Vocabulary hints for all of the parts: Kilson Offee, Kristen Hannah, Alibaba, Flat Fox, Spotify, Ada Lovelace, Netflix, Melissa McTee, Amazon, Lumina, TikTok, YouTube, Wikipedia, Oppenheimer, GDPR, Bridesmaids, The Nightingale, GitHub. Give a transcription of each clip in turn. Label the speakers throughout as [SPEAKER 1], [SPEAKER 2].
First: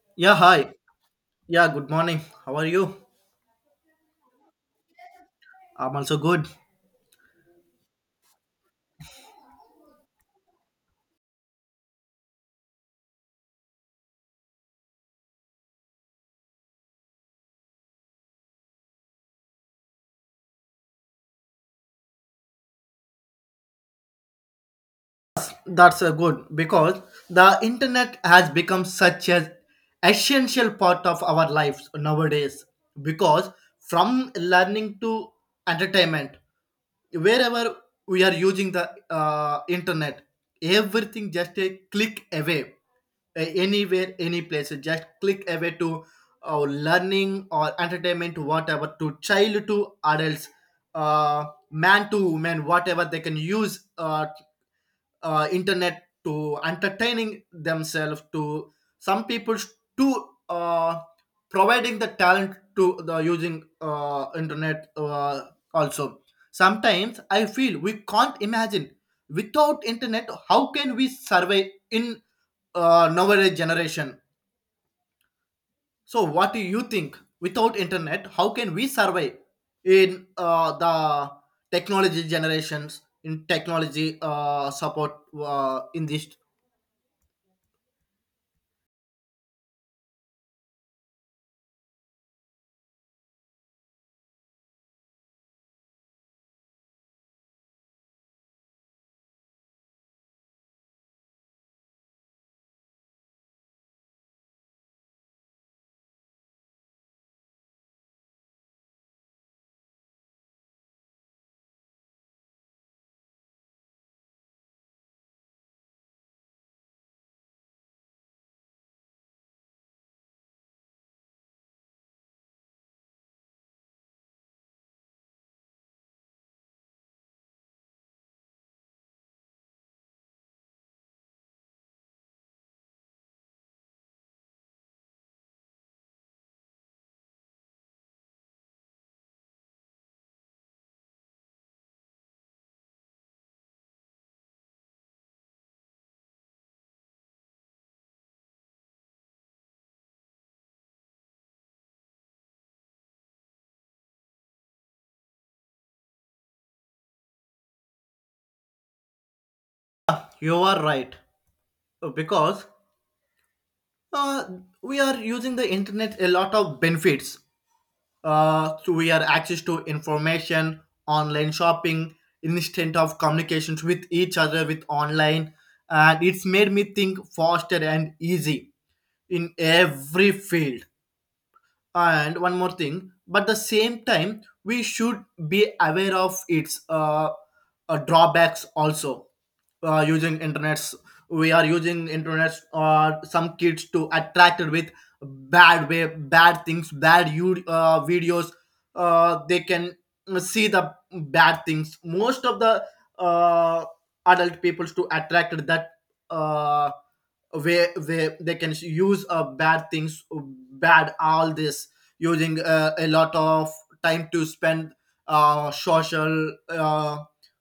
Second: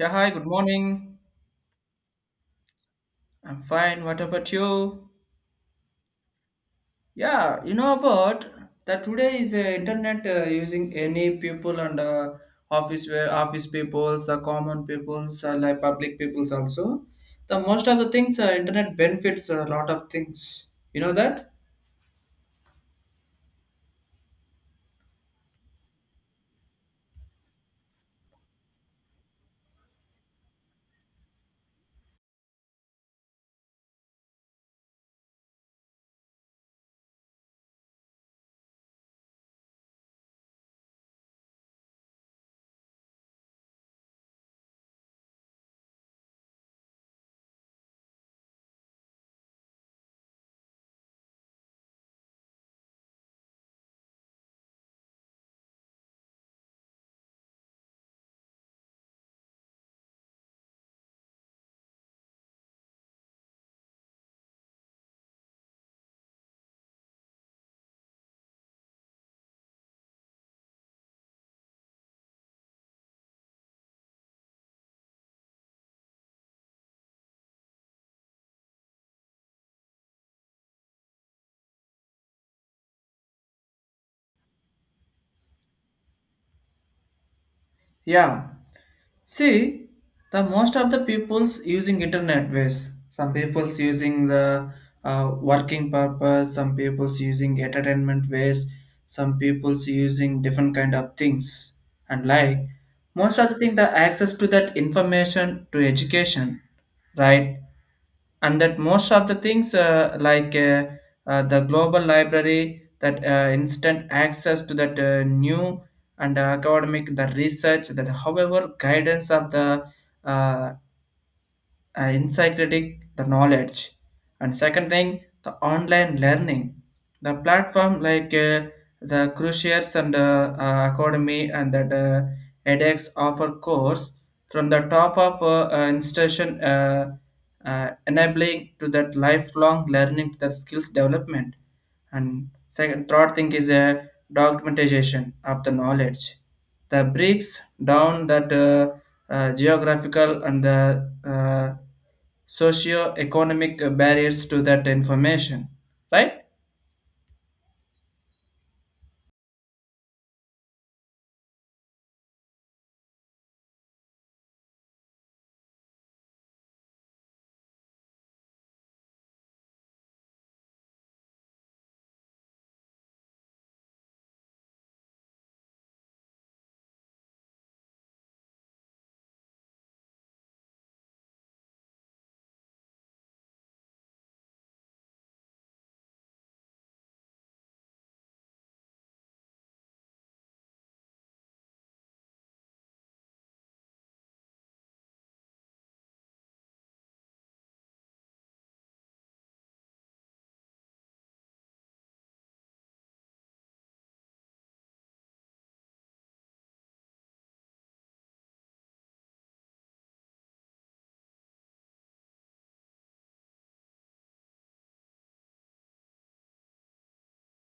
[SPEAKER 1] Yeah, hi,
[SPEAKER 2] Yeah,
[SPEAKER 1] good
[SPEAKER 2] hi.
[SPEAKER 1] morning.
[SPEAKER 2] Yeah, good morning. How are you?
[SPEAKER 1] I'm fine. What about you?
[SPEAKER 2] I'm also good.
[SPEAKER 1] Yeah, you know about that today is internet using any people and office where office peoples, the common peoples, like public peoples also. The most of the things internet benefits a lot of things. You know that?
[SPEAKER 2] That's good because the internet has become such an essential part of our lives nowadays. Because from learning to entertainment, wherever we are using the internet everything just a click away, anywhere any place just click away to learning or entertainment whatever to child to adults, uh, man to woman whatever they can use internet to entertaining themselves, to some people to providing the talent to the using internet, also sometimes I feel we can't imagine without internet how can we survive in nowadays generation. So what do you think, without internet how can we survive in the technology generations, in technology support in this?
[SPEAKER 1] Yeah. See, the most of the people's using internet ways. Some people's using the working purpose. Some people's using entertainment ways. Some people's using different kind of things. And like most of the thing, the access to that information to education, right? And that most of the things like the global library that instant access to that new and academic the research that however guidance of the uh, encyclopedic the knowledge. And second thing, the online learning, the platform like the cruciates and academy and that edx offer course from the top of institution, enabling to that lifelong learning to the skills development. And second third thing is a documentation of the knowledge that breaks down that geographical and the socio-economic barriers to that information, right?
[SPEAKER 2] You are right, because uh, we are using the internet a lot of benefits. So we are access to information, online shopping, instant of communications with each other with online, and it's made me think faster and easy in every field. And one more thing, but the same time we should be aware of its drawbacks also. Using internets, we are using internets or some kids to attracted with bad way, bad things, bad you videos. They can see the bad things. Most of the uh, adult peoples to attracted that, uh, where they can use bad things, bad, all this using a lot of time to spend social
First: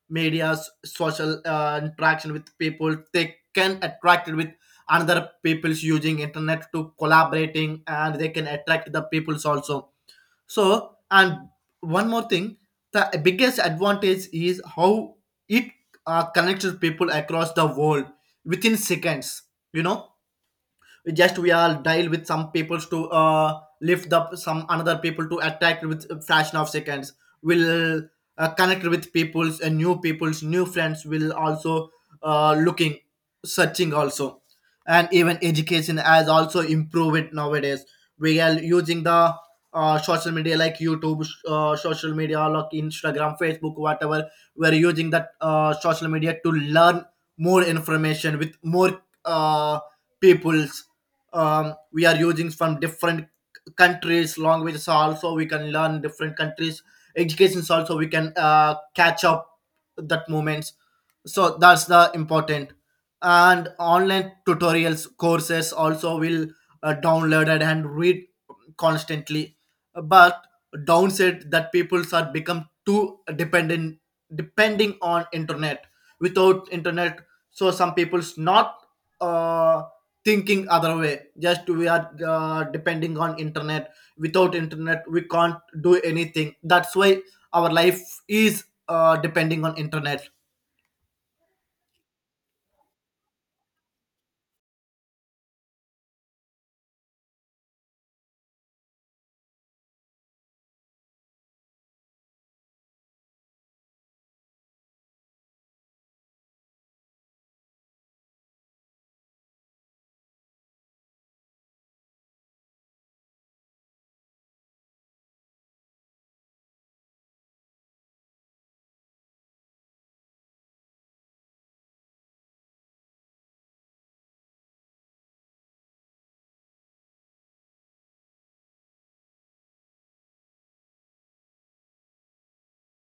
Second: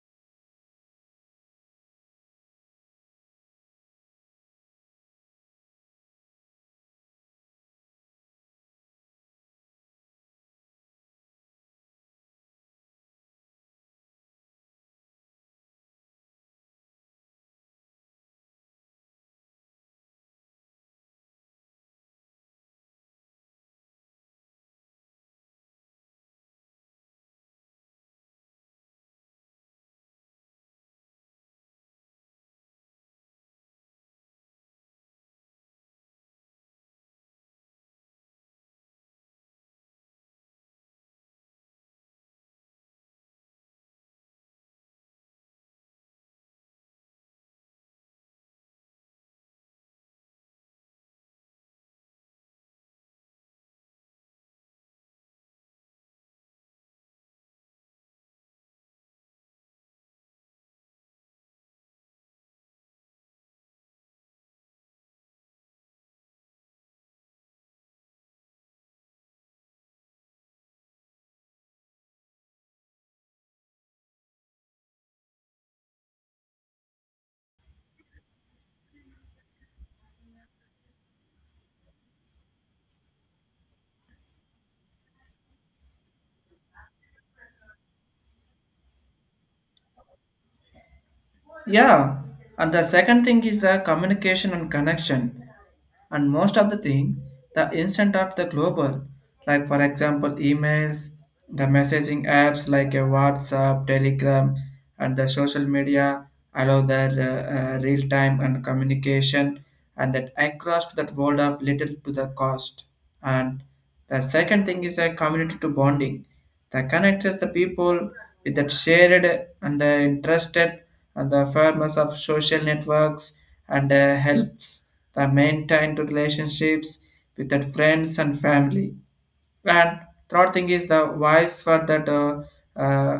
[SPEAKER 2] media, social interaction with people. They can attract with another people's using internet to collaborating, and they can attract the people's also. So, and one more thing, the biggest advantage is how it connects people across the world within seconds. You know, just we are dial with some people to lift up some another people to attack with fraction of seconds will connect with peoples and new peoples, new friends will also looking, searching also. And even education has also improved nowadays. We are using the social media like YouTube, social media like Instagram, Facebook, whatever. We are using that social media to learn more information with more peoples. We are using from different countries languages also. We can learn different countries educations also. We can catch up that moments. So that's the important. And online tutorials, courses also will downloaded and read constantly. But downside, that people are become too dependent, depending on internet. Without internet, so some people's not uh, thinking other way, just we are depending on internet. Without internet we can't do anything. That's why our life is depending on internet.
[SPEAKER 1] Yeah. And the second thing is the communication and connection. And most of the thing, the instant of the global, like for example emails, the messaging apps like a WhatsApp, Telegram, and the social media allow their real time and communication, and that across to that world of little to the cost. And the second thing is a community to bonding that connects the people with that shared and interested and the firmness of social networks and helps the maintain the relationships with that friends and family. And third thing is the voice for that uh,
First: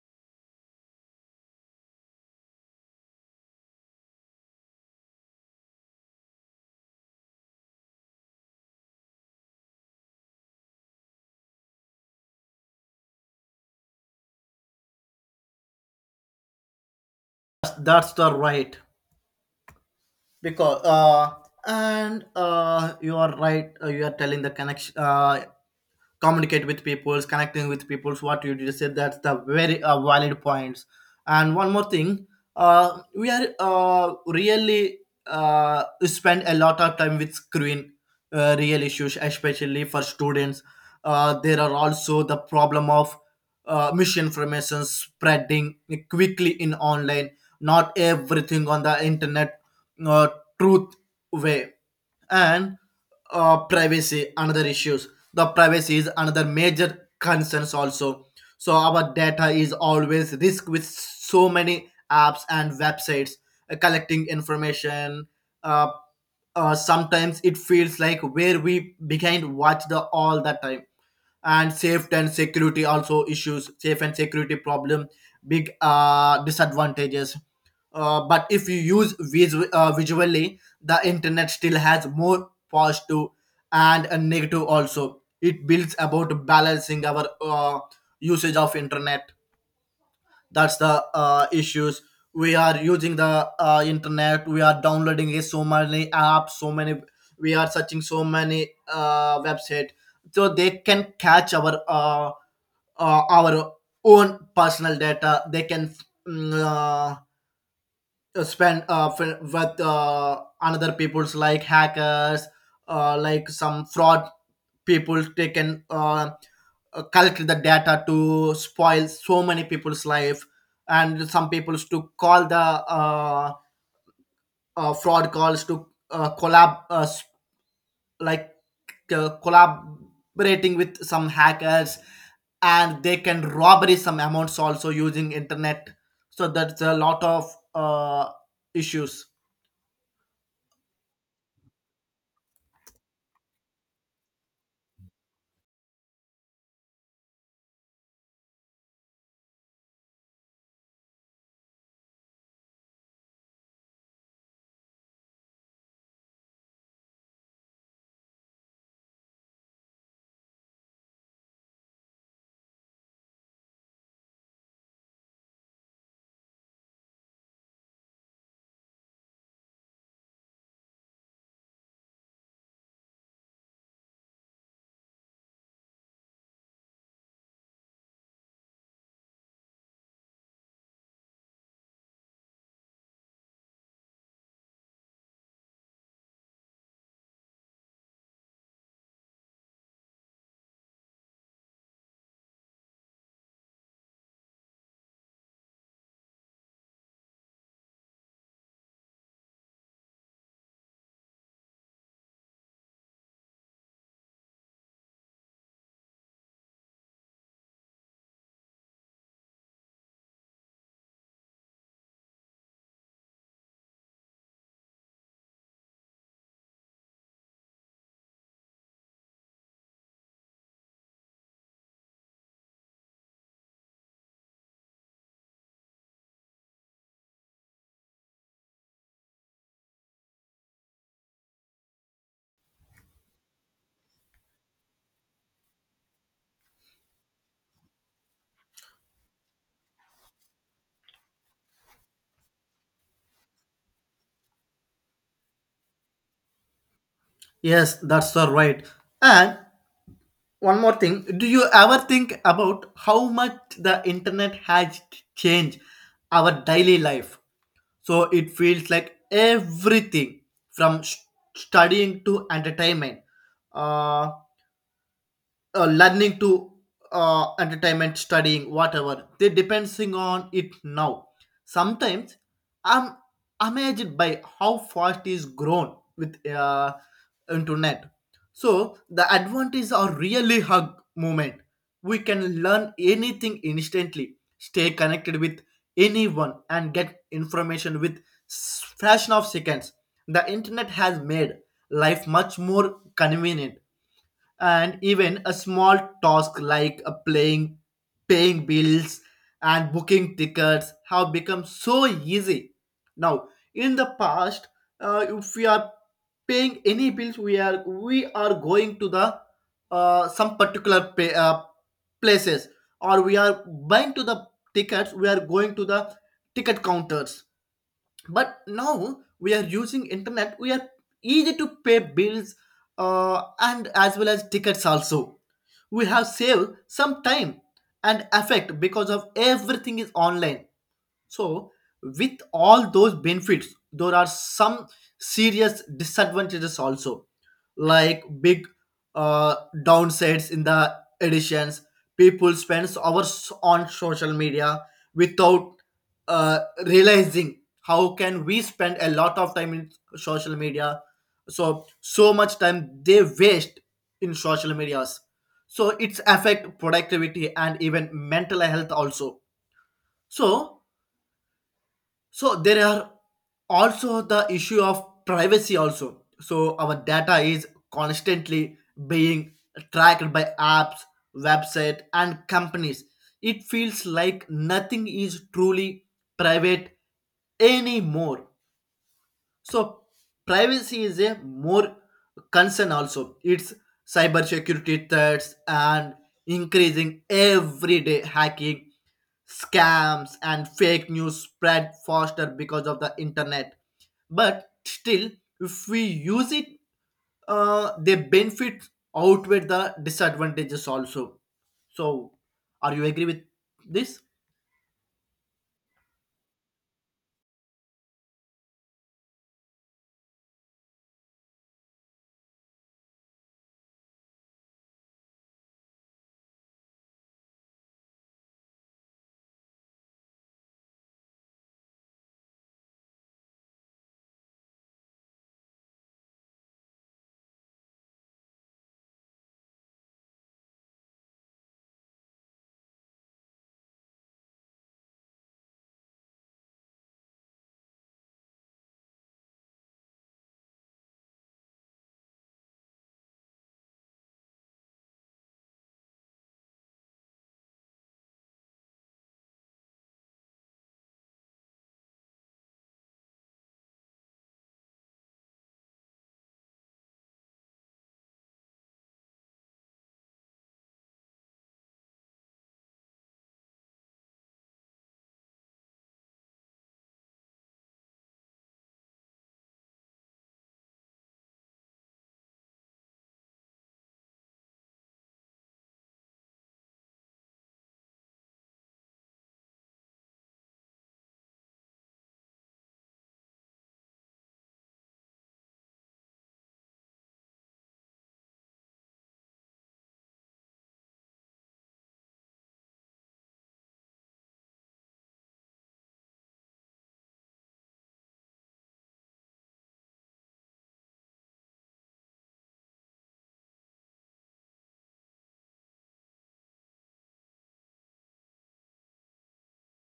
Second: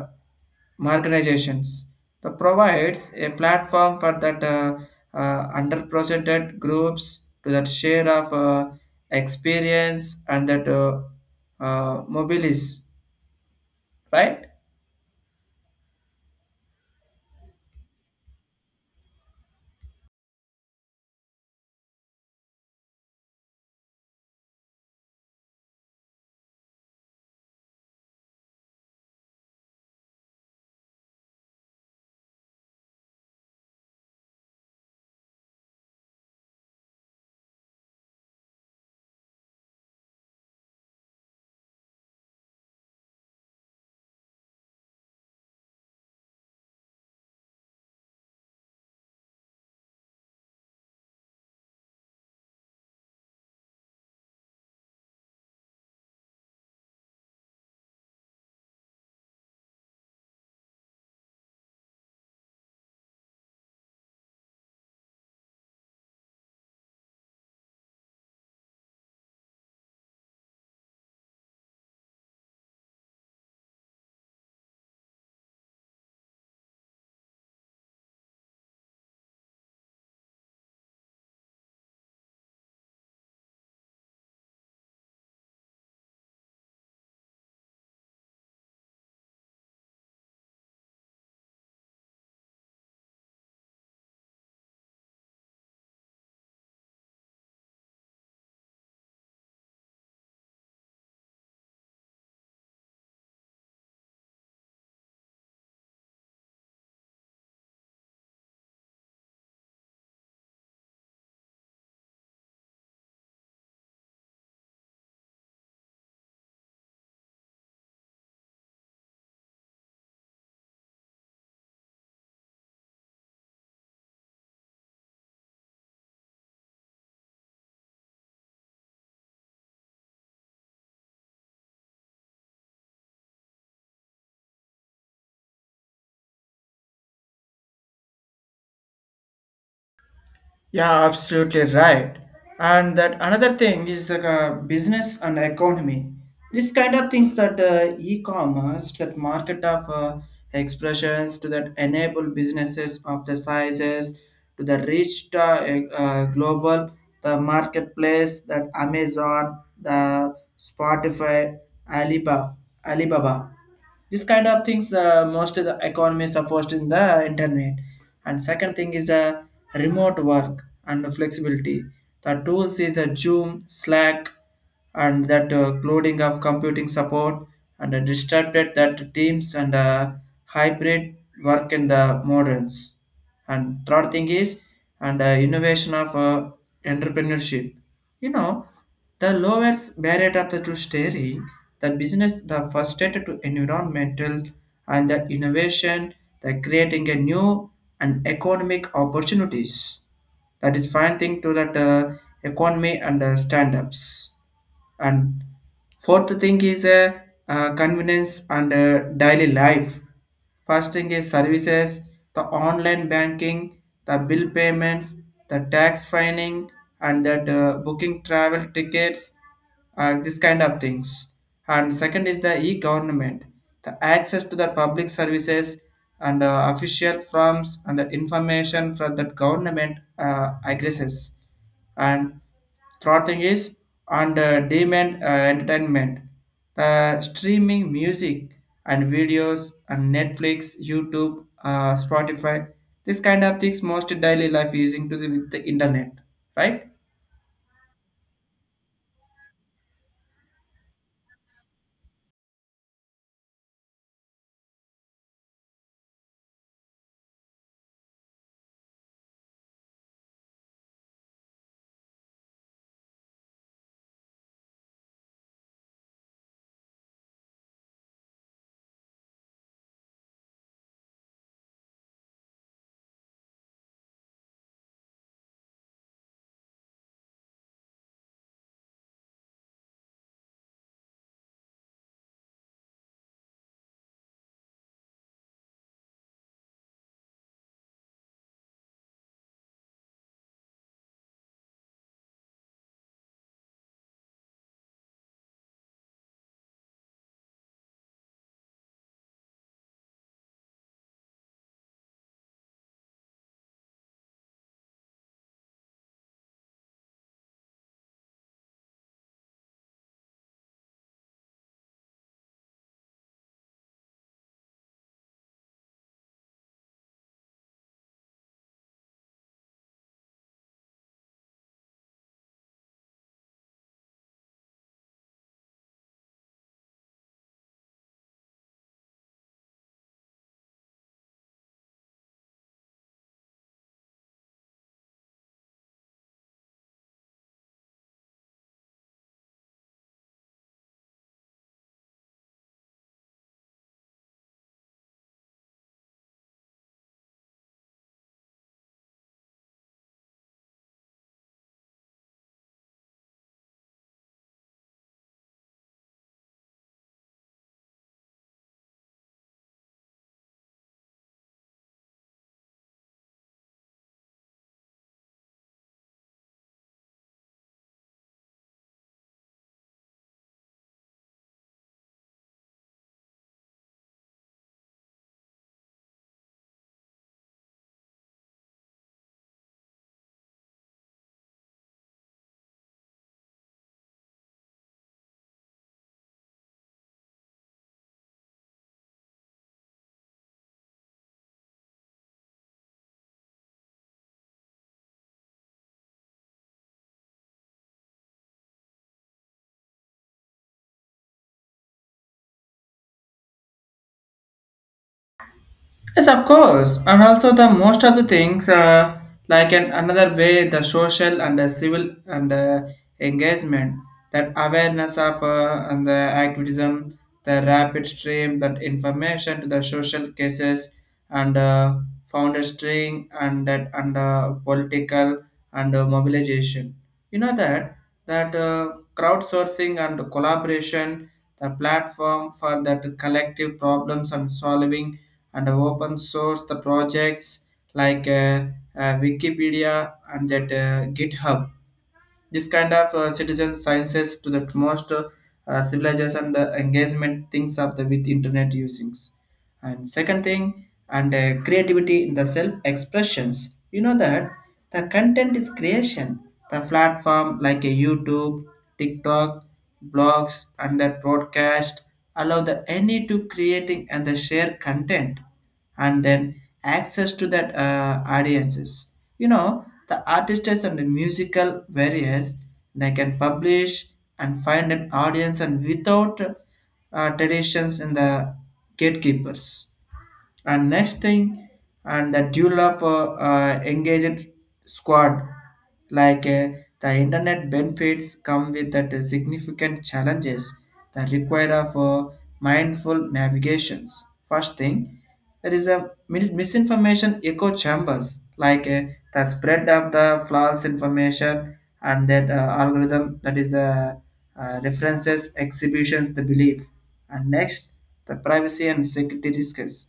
[SPEAKER 1] marginalizations, that provides a platform for that underrepresented groups to that share of experience and that mobilities, right?
[SPEAKER 2] That's the right, because and you are right. You are telling the connection, communicate with peoples, connecting with peoples. What you just said, that's the very valid points. And one more thing, we are really spend a lot of time with screen, real issues, especially for students. There are also the problem of misinformation spreading quickly in online. Not everything on the internet, uh, truth way. And privacy another issues, the privacy is another major concerns also. So our data is always risk with so many apps and websites collecting information. uh, Sometimes it feels like where we behind watch the all the time. And safety and security also issues, safe and security problem, big disadvantages. But if you use visually, the internet still has more positive and a negative also. It builds about balancing our usage of internet. That's the issues. We are using the internet, we are downloading it, so many apps, so many we are searching so many website. So they can catch our own personal data. They can mm, uh, spend with another people's like hackers, like some fraud people. They can collect the data to spoil so many people's life. And some people's to call the uh, fraud calls to uh, collab uh, s- like collaborating with some hackers. And they can robbery some amounts also using internet. So that's a lot of issues.
[SPEAKER 1] Yeah, absolutely right. And that another thing is the business and economy. This kind of things that e-commerce, that market of expressions, to that enable businesses of the sizes, to the reach the e, global, the marketplace, that Amazon, the Spotify, Alibaba, Alibaba, this kind of things, most of the economies are forced in the internet. And second thing is remote work and flexibility, the tools is the Zoom, Slack, and that clouding of computing support and disrupted that teams and hybrid work in the moderns. And third thing is, and innovation of entrepreneurship, you know, the lowest barrier of the to steering, the business, the first step to environmental and the innovation, the creating a new and economic opportunities. That is fine thing to that economy and stand-ups. And fourth thing is convenience and daily life. First thing is services, the online banking, the bill payments, the tax filing, and that booking travel tickets, this kind of things. And second is the e-government, the access to the public services and official forms and the information from the government addresses. And throttling is on the demand entertainment. The streaming music and videos on Netflix, YouTube, Spotify, this kind of things most daily life using to the, with the internet, right?
[SPEAKER 2] Yes, that's all right. And one more thing, do you ever think about how much the internet has changed our daily life? So it feels like everything from studying to entertainment. Uh, Learning to entertainment, studying, whatever. They depending on it now. Sometimes I'm amazed by how fast is grown with internet. So the advantages are really hug moment. We can learn anything instantly, stay connected with anyone, and get information with fraction of seconds. The internet has made life much more convenient, and even a small task like a playing, paying bills and booking tickets have become so easy now. In the past, if we are paying any bills, we are going to the some particular pay, places, or we are buying to the tickets, we are going to the ticket counters. But now we are using internet, we are easy to pay bills, and as well as tickets also. We have saved some time and effect because of everything is online. So, with all those benefits, there are some serious disadvantages also, like big uh, downsides in the editions. People spends hours on social media without uh, realizing how can we spend a lot of time in social media. So so much time they waste in social medias. So it's affect productivity and even mental health also. So, so there are also the issue of privacy also. So our data is constantly being tracked by apps, website and companies. It feels like nothing is truly private anymore. So privacy is a more concern also. It's cyber security threats and increasing everyday hacking, scams and fake news spread faster because of the internet. But still, if we use it, the benefits outweigh the disadvantages also. So, are you agree with this?
[SPEAKER 1] Yes, of course. And also the most of the things, like an, another way, the social and the civil and engagement, that awareness of and the activism, the rapid stream, that information to the social cases and founder string and that and political and mobilization. You know that that crowdsourcing and collaboration, the platform for that collective problems and solving and open source the projects like Wikipedia and that GitHub. This kind of citizen sciences to the most civilization engagement things of the with internet usings. And second thing, and creativity in the self expressions. You know that the content is creation. The platform like a YouTube, TikTok, blogs, and that broadcast allow the any to creating and the share content and then access to that audiences. You know, the artists and the musical various, they can publish and find an audience and without traditions in the gatekeepers. And next thing, and the dual of engaged squad, like the internet benefits come with that significant challenges that require of mindful navigations. First thing, there is a misinformation echo chambers, like the spread of the false information and that algorithm that is references, exhibitions, the belief. And next, the privacy and security risks,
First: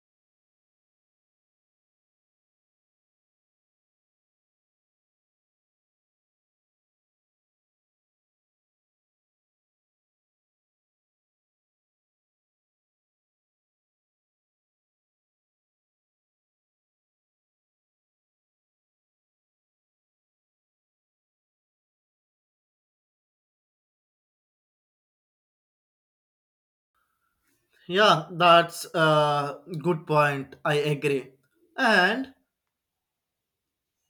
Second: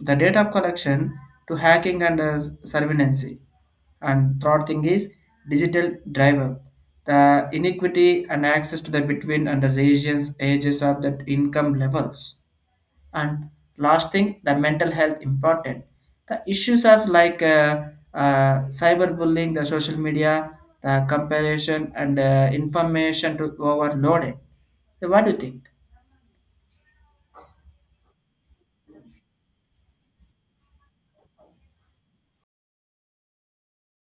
[SPEAKER 1] the date of collection to hacking and surveillance. And third thing is digital driver, the inequity and access to the between and the regions, ages of the income levels. And last thing, the mental health important. The issues of like cyberbullying, the social media, the comparison and information to overloaded. So what do you think?
[SPEAKER 2] Yeah, that's a good point. I agree. And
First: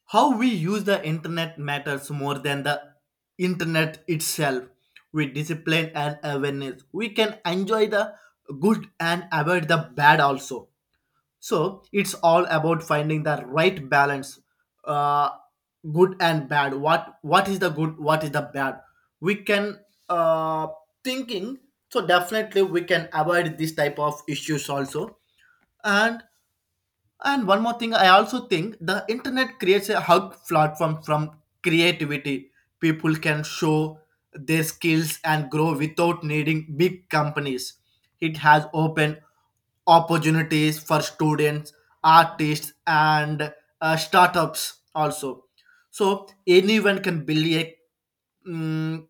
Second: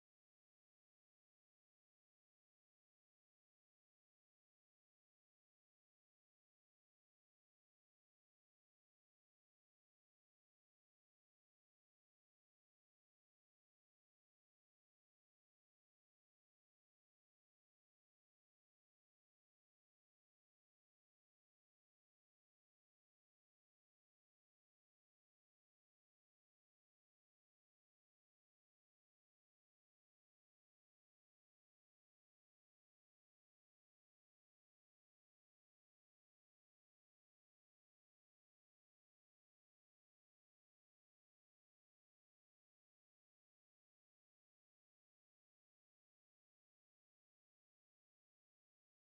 [SPEAKER 2] how we use the internet matters more than the internet itself. With discipline and awareness, we can enjoy the good and avoid the bad also. So it's all about finding the right balance, uh, good and bad. What is the good? What is the bad? We can uh, thinking. So definitely we can avoid this type of issues also. And and one more thing, I also think the internet creates a hub platform from creativity. People can show their skills and grow without needing big companies. It has opened opportunities for students, artists, and startups also. So anyone can build a mm,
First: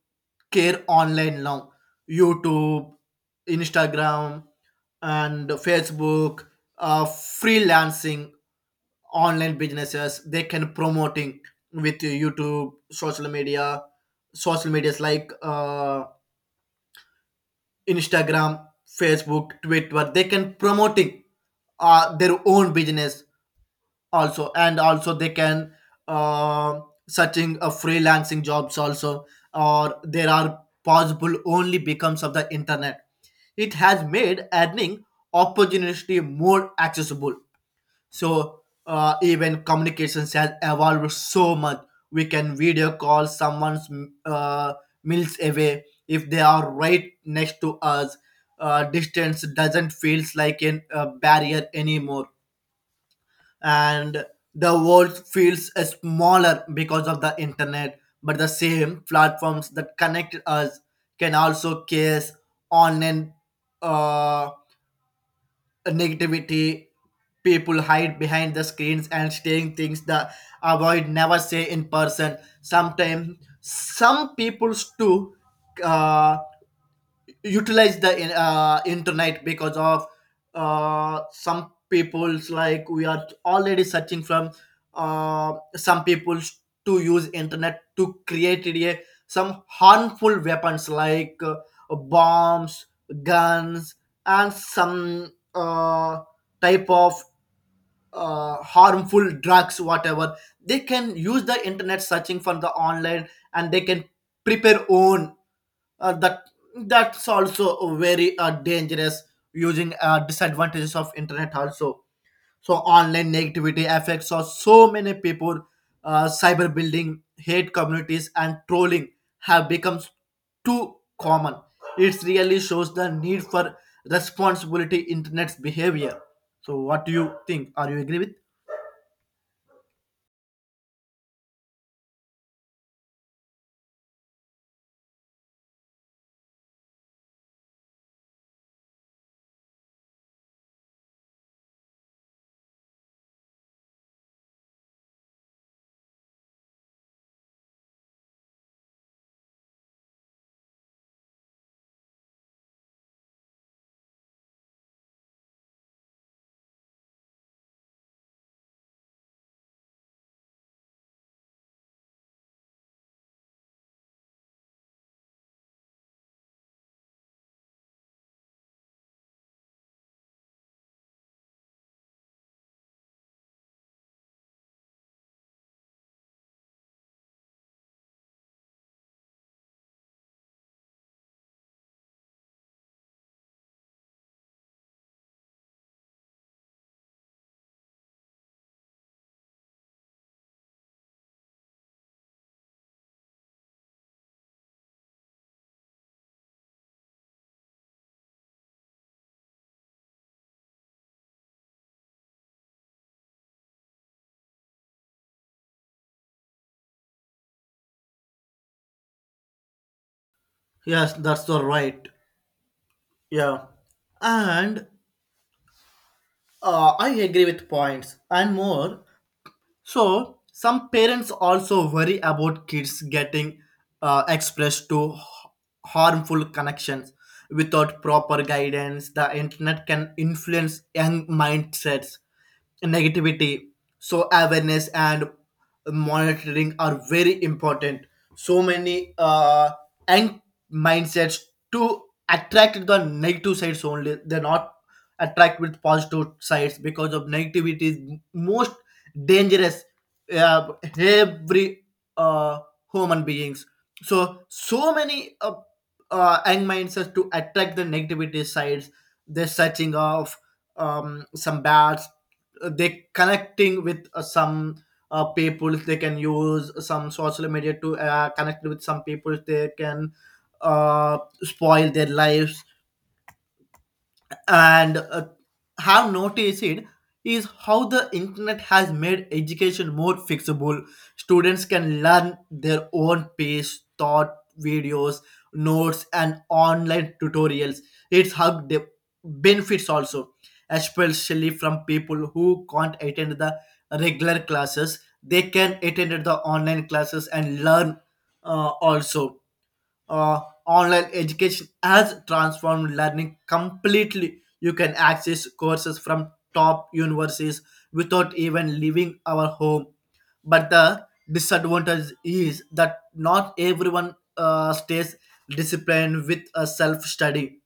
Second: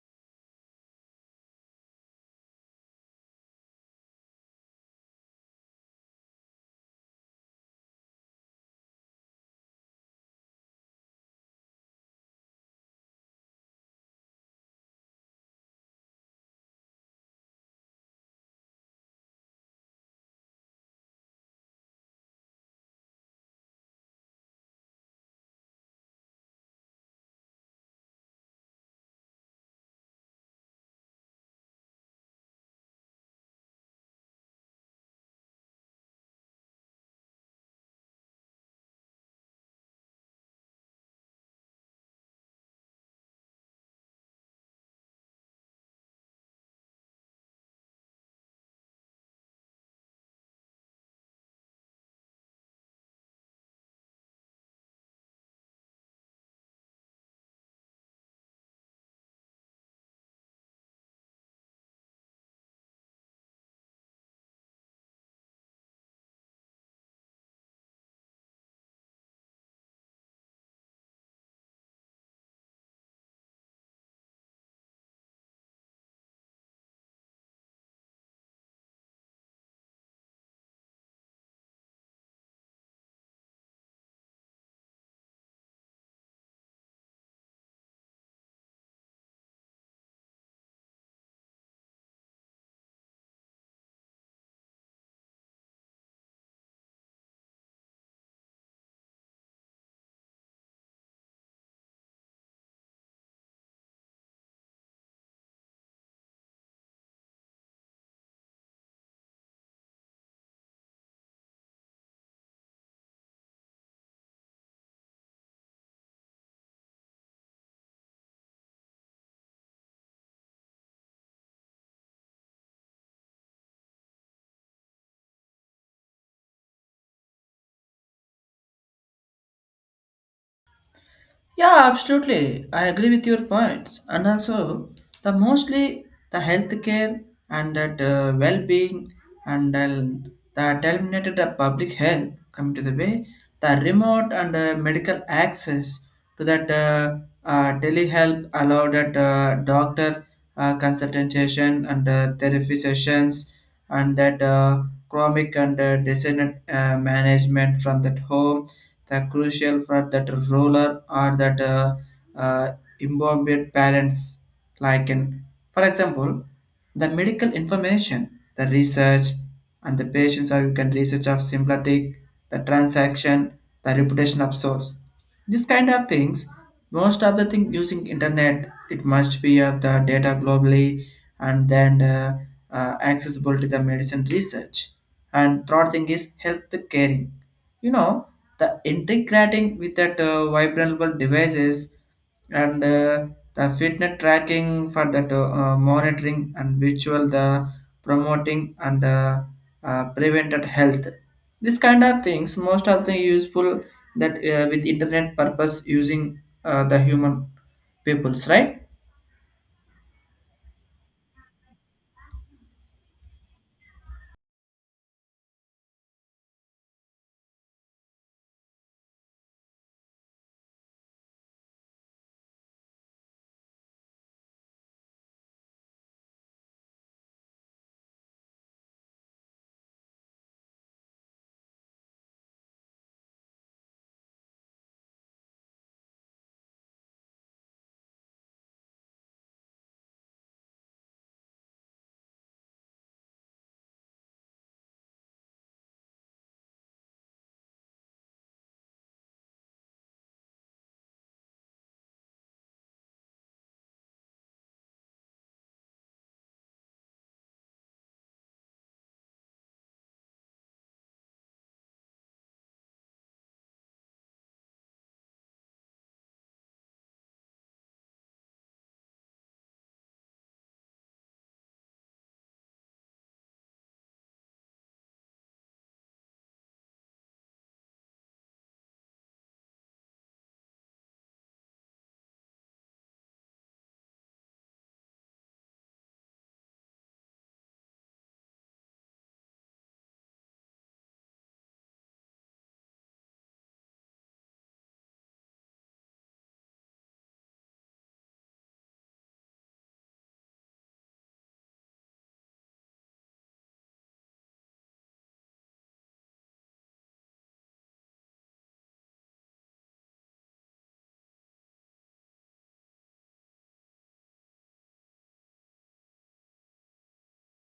[SPEAKER 2] care online now. YouTube, Instagram, and Facebook, freelancing, online businesses they can promoting with YouTube social media, social medias like Instagram, Facebook, Twitter, they can promoting their own business also. And also they can uh, searching freelancing jobs also, or there are possible only becomes of the internet. It has made earning opportunity more accessible. So even communications has evolved so much. We can video call someone's uh, miles away if they are right next to us. Distance doesn't feels like an, a barrier anymore, and the world feels smaller because of the internet. But the same platforms that connect us can also cause online uh, negativity. People hide behind the screens and saying things that avoid never say in person. Sometimes some people too uh, utilize the internet because of some people's like we are already searching from some people's to use internet to create a, some harmful weapons like bombs, guns and some type of harmful drugs whatever. They can use the internet searching from the online, and they can prepare own that. That's also very dangerous, using disadvantages of internet also. So online negativity affects us so many people. Uh, cyberbullying, hate communities and trolling have become too common. It really shows the need for responsibility internet's behavior. So what do you think, are you agree with?
[SPEAKER 1] Yeah, absolutely. I agree with your points. And also, the mostly the healthcare and that well-being and the terminated the public health come to the way, the remote and medical access to that telehealth allowed that doctor consultation and therapy sessions and that chronic and designated management from that home, the crucial for that roller or that uh, imbued parents, like in for example the medical information, the research and the patients or you can research of sympathetic, the transaction, the reputation of source, this kind of things most of the thing using internet it must be of the data globally. And then accessible to the medicine research. And third thing is health caring. You know, the integrating with that vibrable devices and the fitness tracking for that monitoring and virtual the promoting and prevented health, this kind of things most of the useful that with internet purpose using, the human peoples, right?
[SPEAKER 2] Yes, that's the right. Yeah, and I agree with points. And more, so some parents also worry about kids getting uh, expressed to h- harmful connections without proper guidance. The internet can influence young mindsets, negativity. So, awareness and monitoring are very important. So many young mindsets to attract the negative sides only. They're not attract with positive sides because of negativity is most dangerous uh, every uh, human beings. So so many young minds are to attract the negativity sides. They're searching of some bads. They connecting with some people. They can use some social media to connect with some people. They can spoil their lives. And have noticed it is how the internet has made education more fixable. Students can learn their own pace, thought, videos, notes, and online tutorials. It's how the benefits also, especially from people who can't attend the regular classes. They can attend the online classes and learn also. uh, Online education has transformed learning completely. You can access courses from top universities without even leaving our home. But the disadvantage is that not everyone stays disciplined with a self study.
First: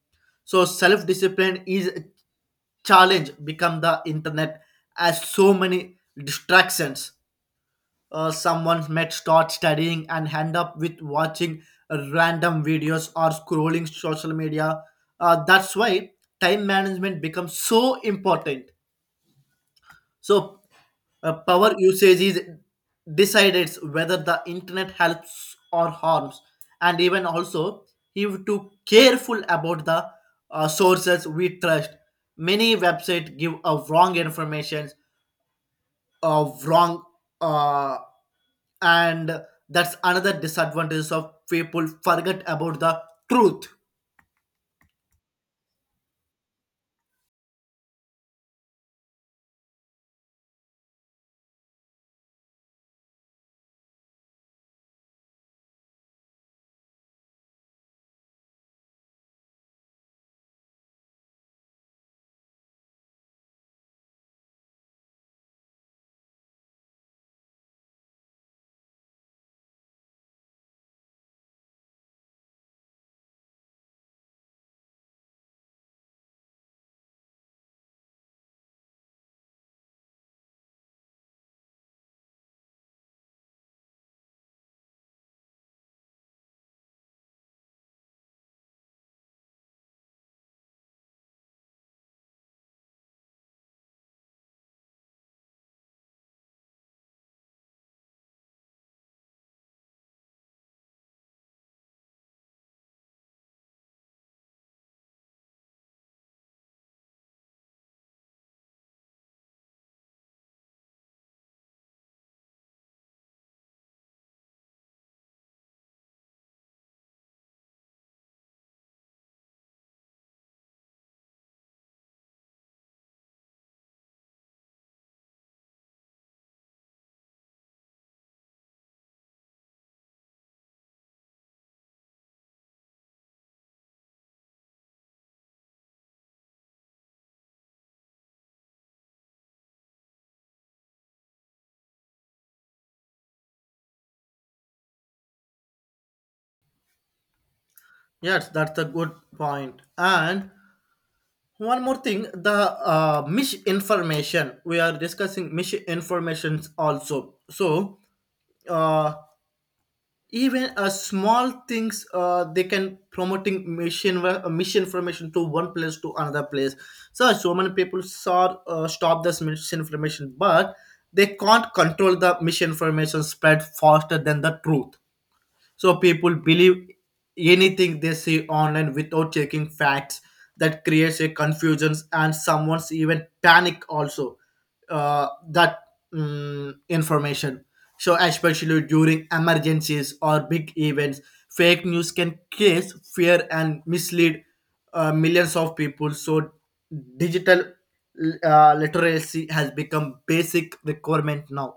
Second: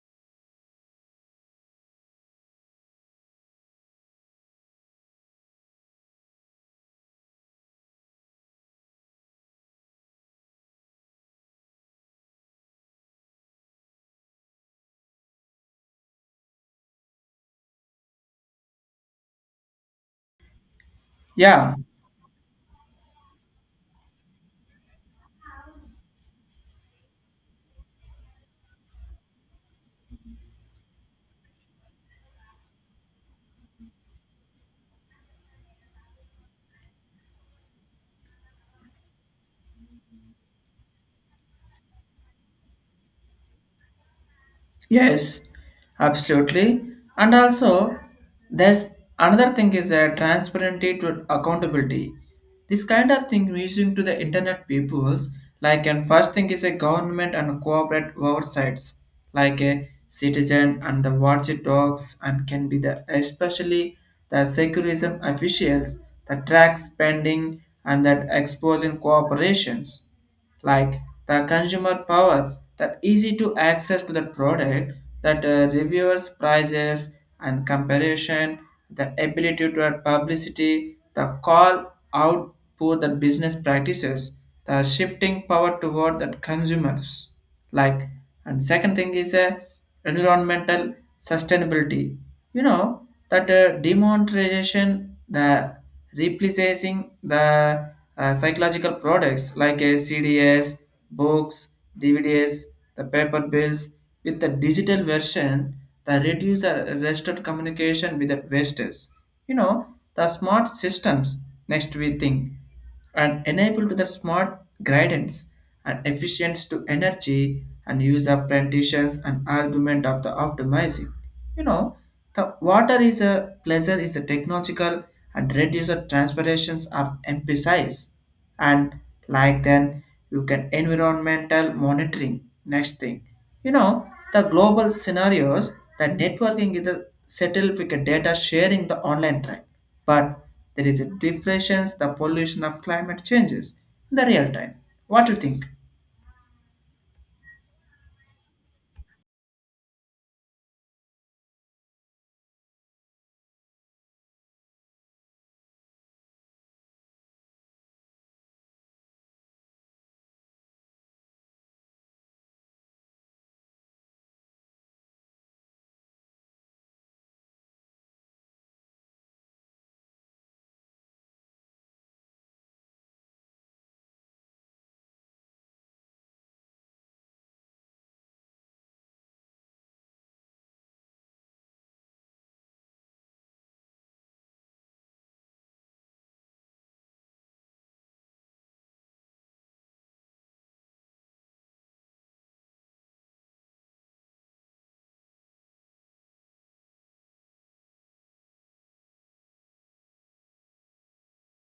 [SPEAKER 2] So, self discipline is a challenge become the internet as so many distractions. Someone might start studying and end up with watching random videos or scrolling social media. That's why time management becomes so important. So, power
[SPEAKER 1] Yeah.
[SPEAKER 2] usage is decided whether the internet helps or harms, and even also you have to careful about the sources we trust. Many websites give a wrong information of wrong, uh, and that's another disadvantage of people forget about the truth.
[SPEAKER 1] Yes, absolutely. And also, there's another thing is transparency to accountability. This kind of thing we using to the internet peoples, like, and first thing is a government and corporate oversights, like a citizen and the watchdogs and can be the especially the secularism officials that track spending and that exposing corporations, like the consumer power that easy to access to the product, that reviewers prices and comparison, the ability to add publicity the call out for the business practices, the shifting power toward the consumers. Like, and second thing is environmental sustainability. You know that demonetization, the replacing the psychological products like a CDs, books, DVDs, the paper bills with the digital version, that reduce the restricted communication with the wastes. You know, the smart systems next we think, and enable to the smart guidance and efficiency to energy and use apprentices and argument of the optimizing. You know, the water is a pleasure is a technological and reduce the transpirations of emphasize. And like then you can environmental monitoring next thing, you know, the global scenarios, the networking is a settled with the data sharing the online time. But there is a difference, the pollution of climate changes in the real time. What do you think?
[SPEAKER 2] Yes, that's a good point. And one more thing, the misinformation, we are discussing misinformations also. So uh, even small things, they can promoting mission information to one place to another place. So so many people saw stop this misinformation, but they can't control the misinformation spread faster than the truth. So people believe anything they see online without checking facts. That creates a confusions and someone's even panic also. Uh, that information. So especially during emergencies or big events, fake news can cause fear and mislead millions of people. So digital literacy has become basic requirement now.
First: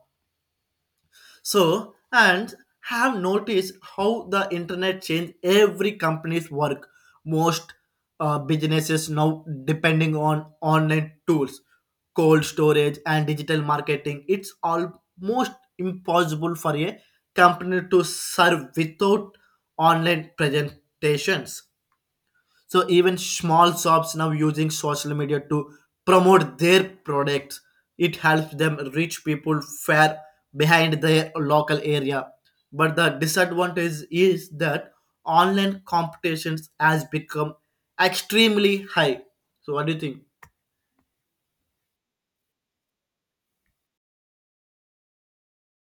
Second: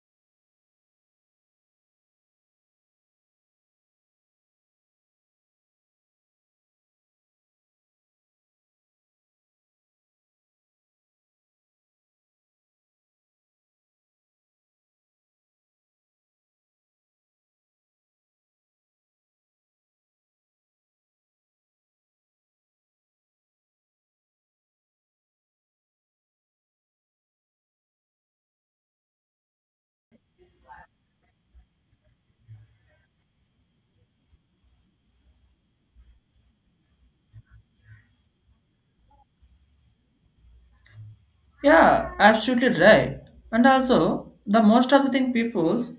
[SPEAKER 2] So, and have noticed how the internet changed every company's work. Most businesses now depending on online tools, cold storage, and digital marketing. It's almost impossible for a company to serve without online presentations. So even small shops now using social media to promote their products. It helps them reach people far behind their local area. But the disadvantage is that online competitions has become extremely high. So what do you think?
[SPEAKER 1] Yeah, absolutely right. And also, the most of the thing people's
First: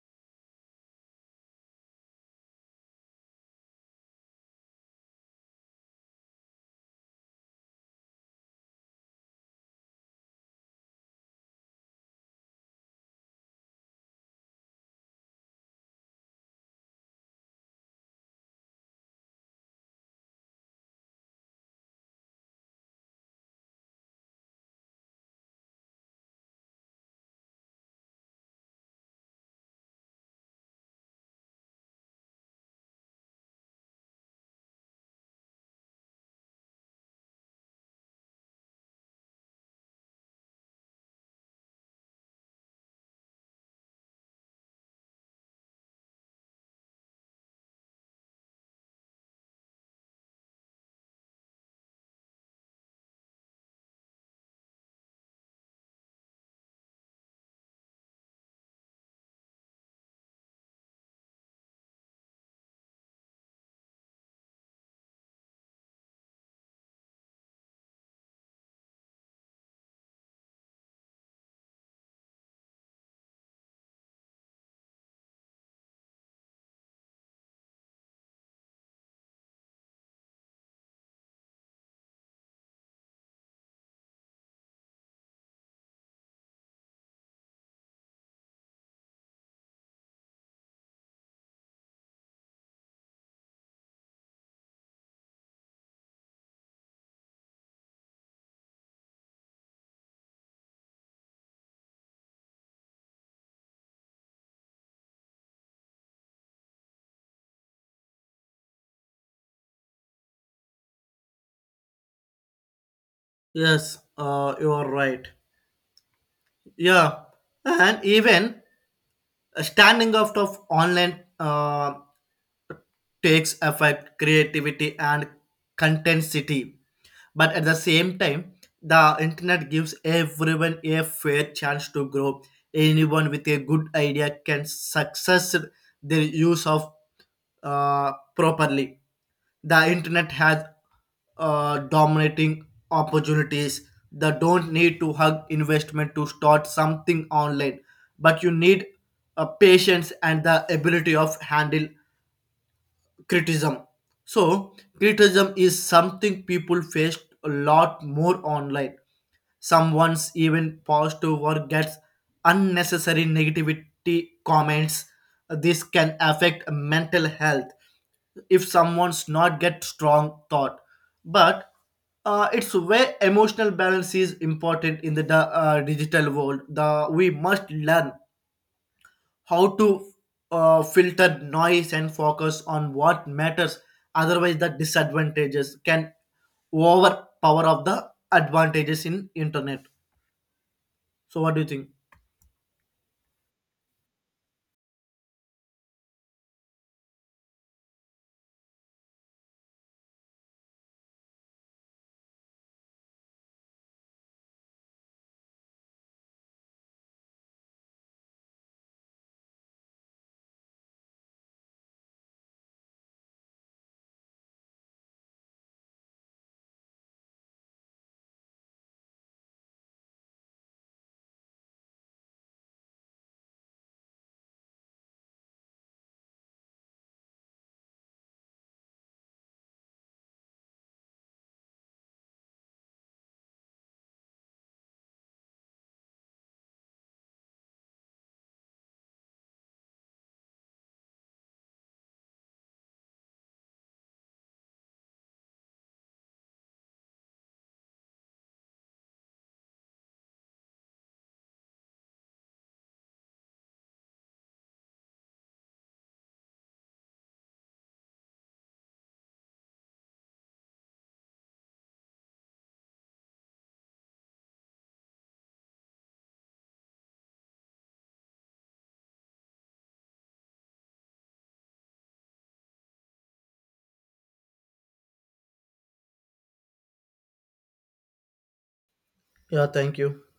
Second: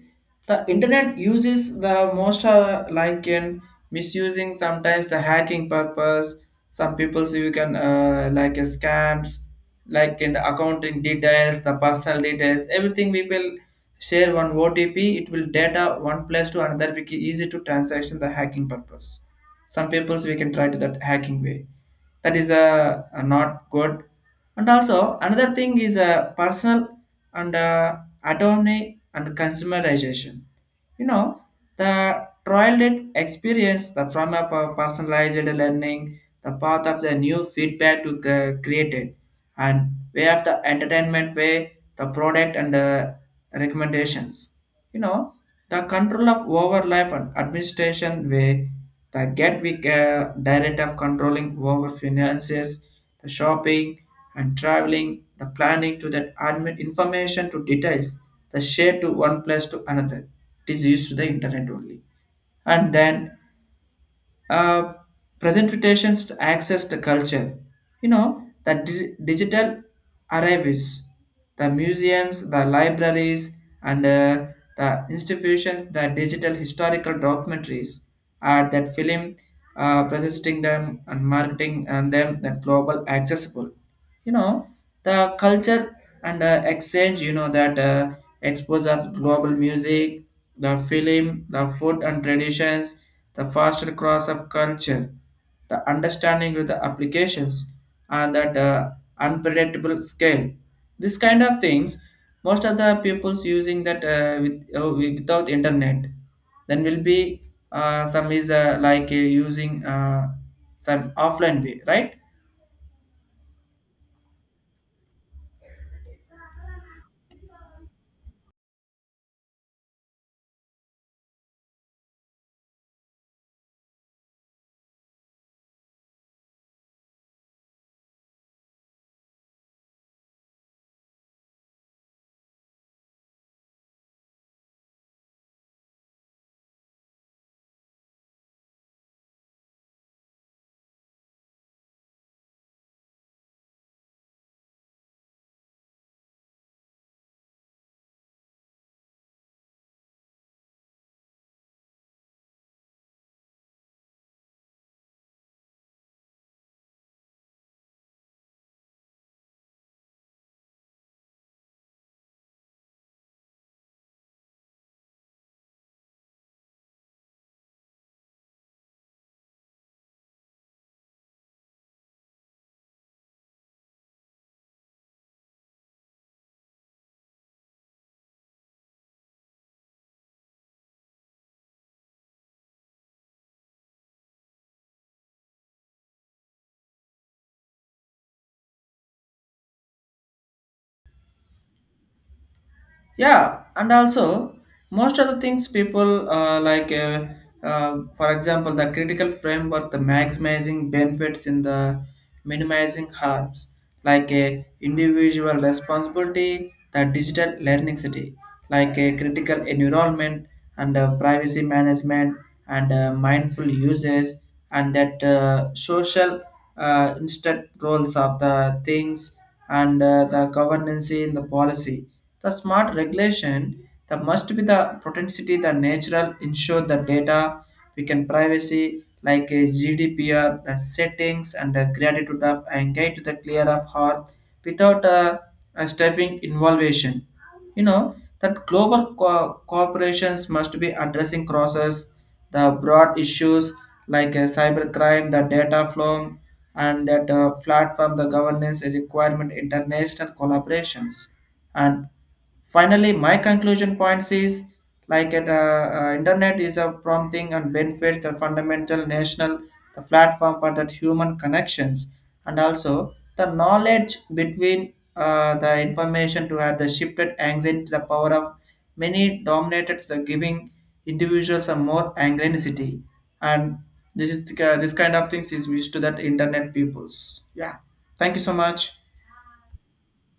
[SPEAKER 1] the internet uses the most like in misusing sometimes the hacking purpose. Some people see you can like scams, like in the accounting details, the personal details, everything people share one OTP. It will data one place to another. We can easy to transaction the hacking purpose. Some people's we can try to that hacking way, that is not good. And also another thing is personal and autonomy and consumerization. You know, the trial it experience the from of personalized learning, the path of the new feedback to created, and way of the entertainment way, the product and recommendations. You know, the control of over life and administration way, the Gatwick direct of controlling over finances, the shopping and traveling, the planning to that admin information to details, the share to one place to another. It is used to the internet only. And then uh, presentations to access the culture. You know, the digital arrivals, the museums, the libraries, and the institutions, the digital historical documentaries are that film presenting them and marketing and them that global accessible. You know, the culture and exchange, you know that expose of global music, the film, the food and traditions, the faster cross of culture, the understanding with the applications and that unpredictable scale. This kind of things most of the people's using that with, without internet then will be some is like using some offline way, right?
[SPEAKER 2] Yes, you are right. Yeah, and even standing out of online takes effect creativity, and content city. But at the same time, the internet gives everyone a fair chance to grow. Anyone with a good idea can success their use of properly. The internet has dominating opportunities that don't need to hug investment to start something online. But you need a patience and the ability of handle criticism. So criticism is something people face a lot more online. Someone's even positive or gets unnecessary negativity comments. This can affect mental health if someone's not get strong thought. But it's where emotional balance is important in the digital world. The we must learn how to filter noise and focus on what matters, otherwise the disadvantages can overpower of the advantages in internet. So what do you think?
[SPEAKER 1] Yeah, and also most of the things people like, for example, the critical framework, the maximizing benefits in the minimizing harms, like a individual responsibility, the digital learning city, like a critical environment and privacy management and mindful uses and that social instant roles of the things and the governance in the policy, the smart regulation that must be the potentiality the natural ensure the data we can privacy like a GDPR, the settings and the gratitude of engage to the clear of heart without a, a staffing involvation. You know that corporations must be addressing crosses the broad issues like cybercrime, the data flow, and that platform the governance requirement international collaborations. And finally my conclusion points is like at, internet is a prompting and benefits the fundamental national, the platform for that human connections and also the knowledge between the information to have the shifted anxiety to the power of many dominated the giving individuals a more anxiety. And this is the, this kind of things is wish to that internet peoples. Yeah, thank you so much.
[SPEAKER 2] Yeah, thank you.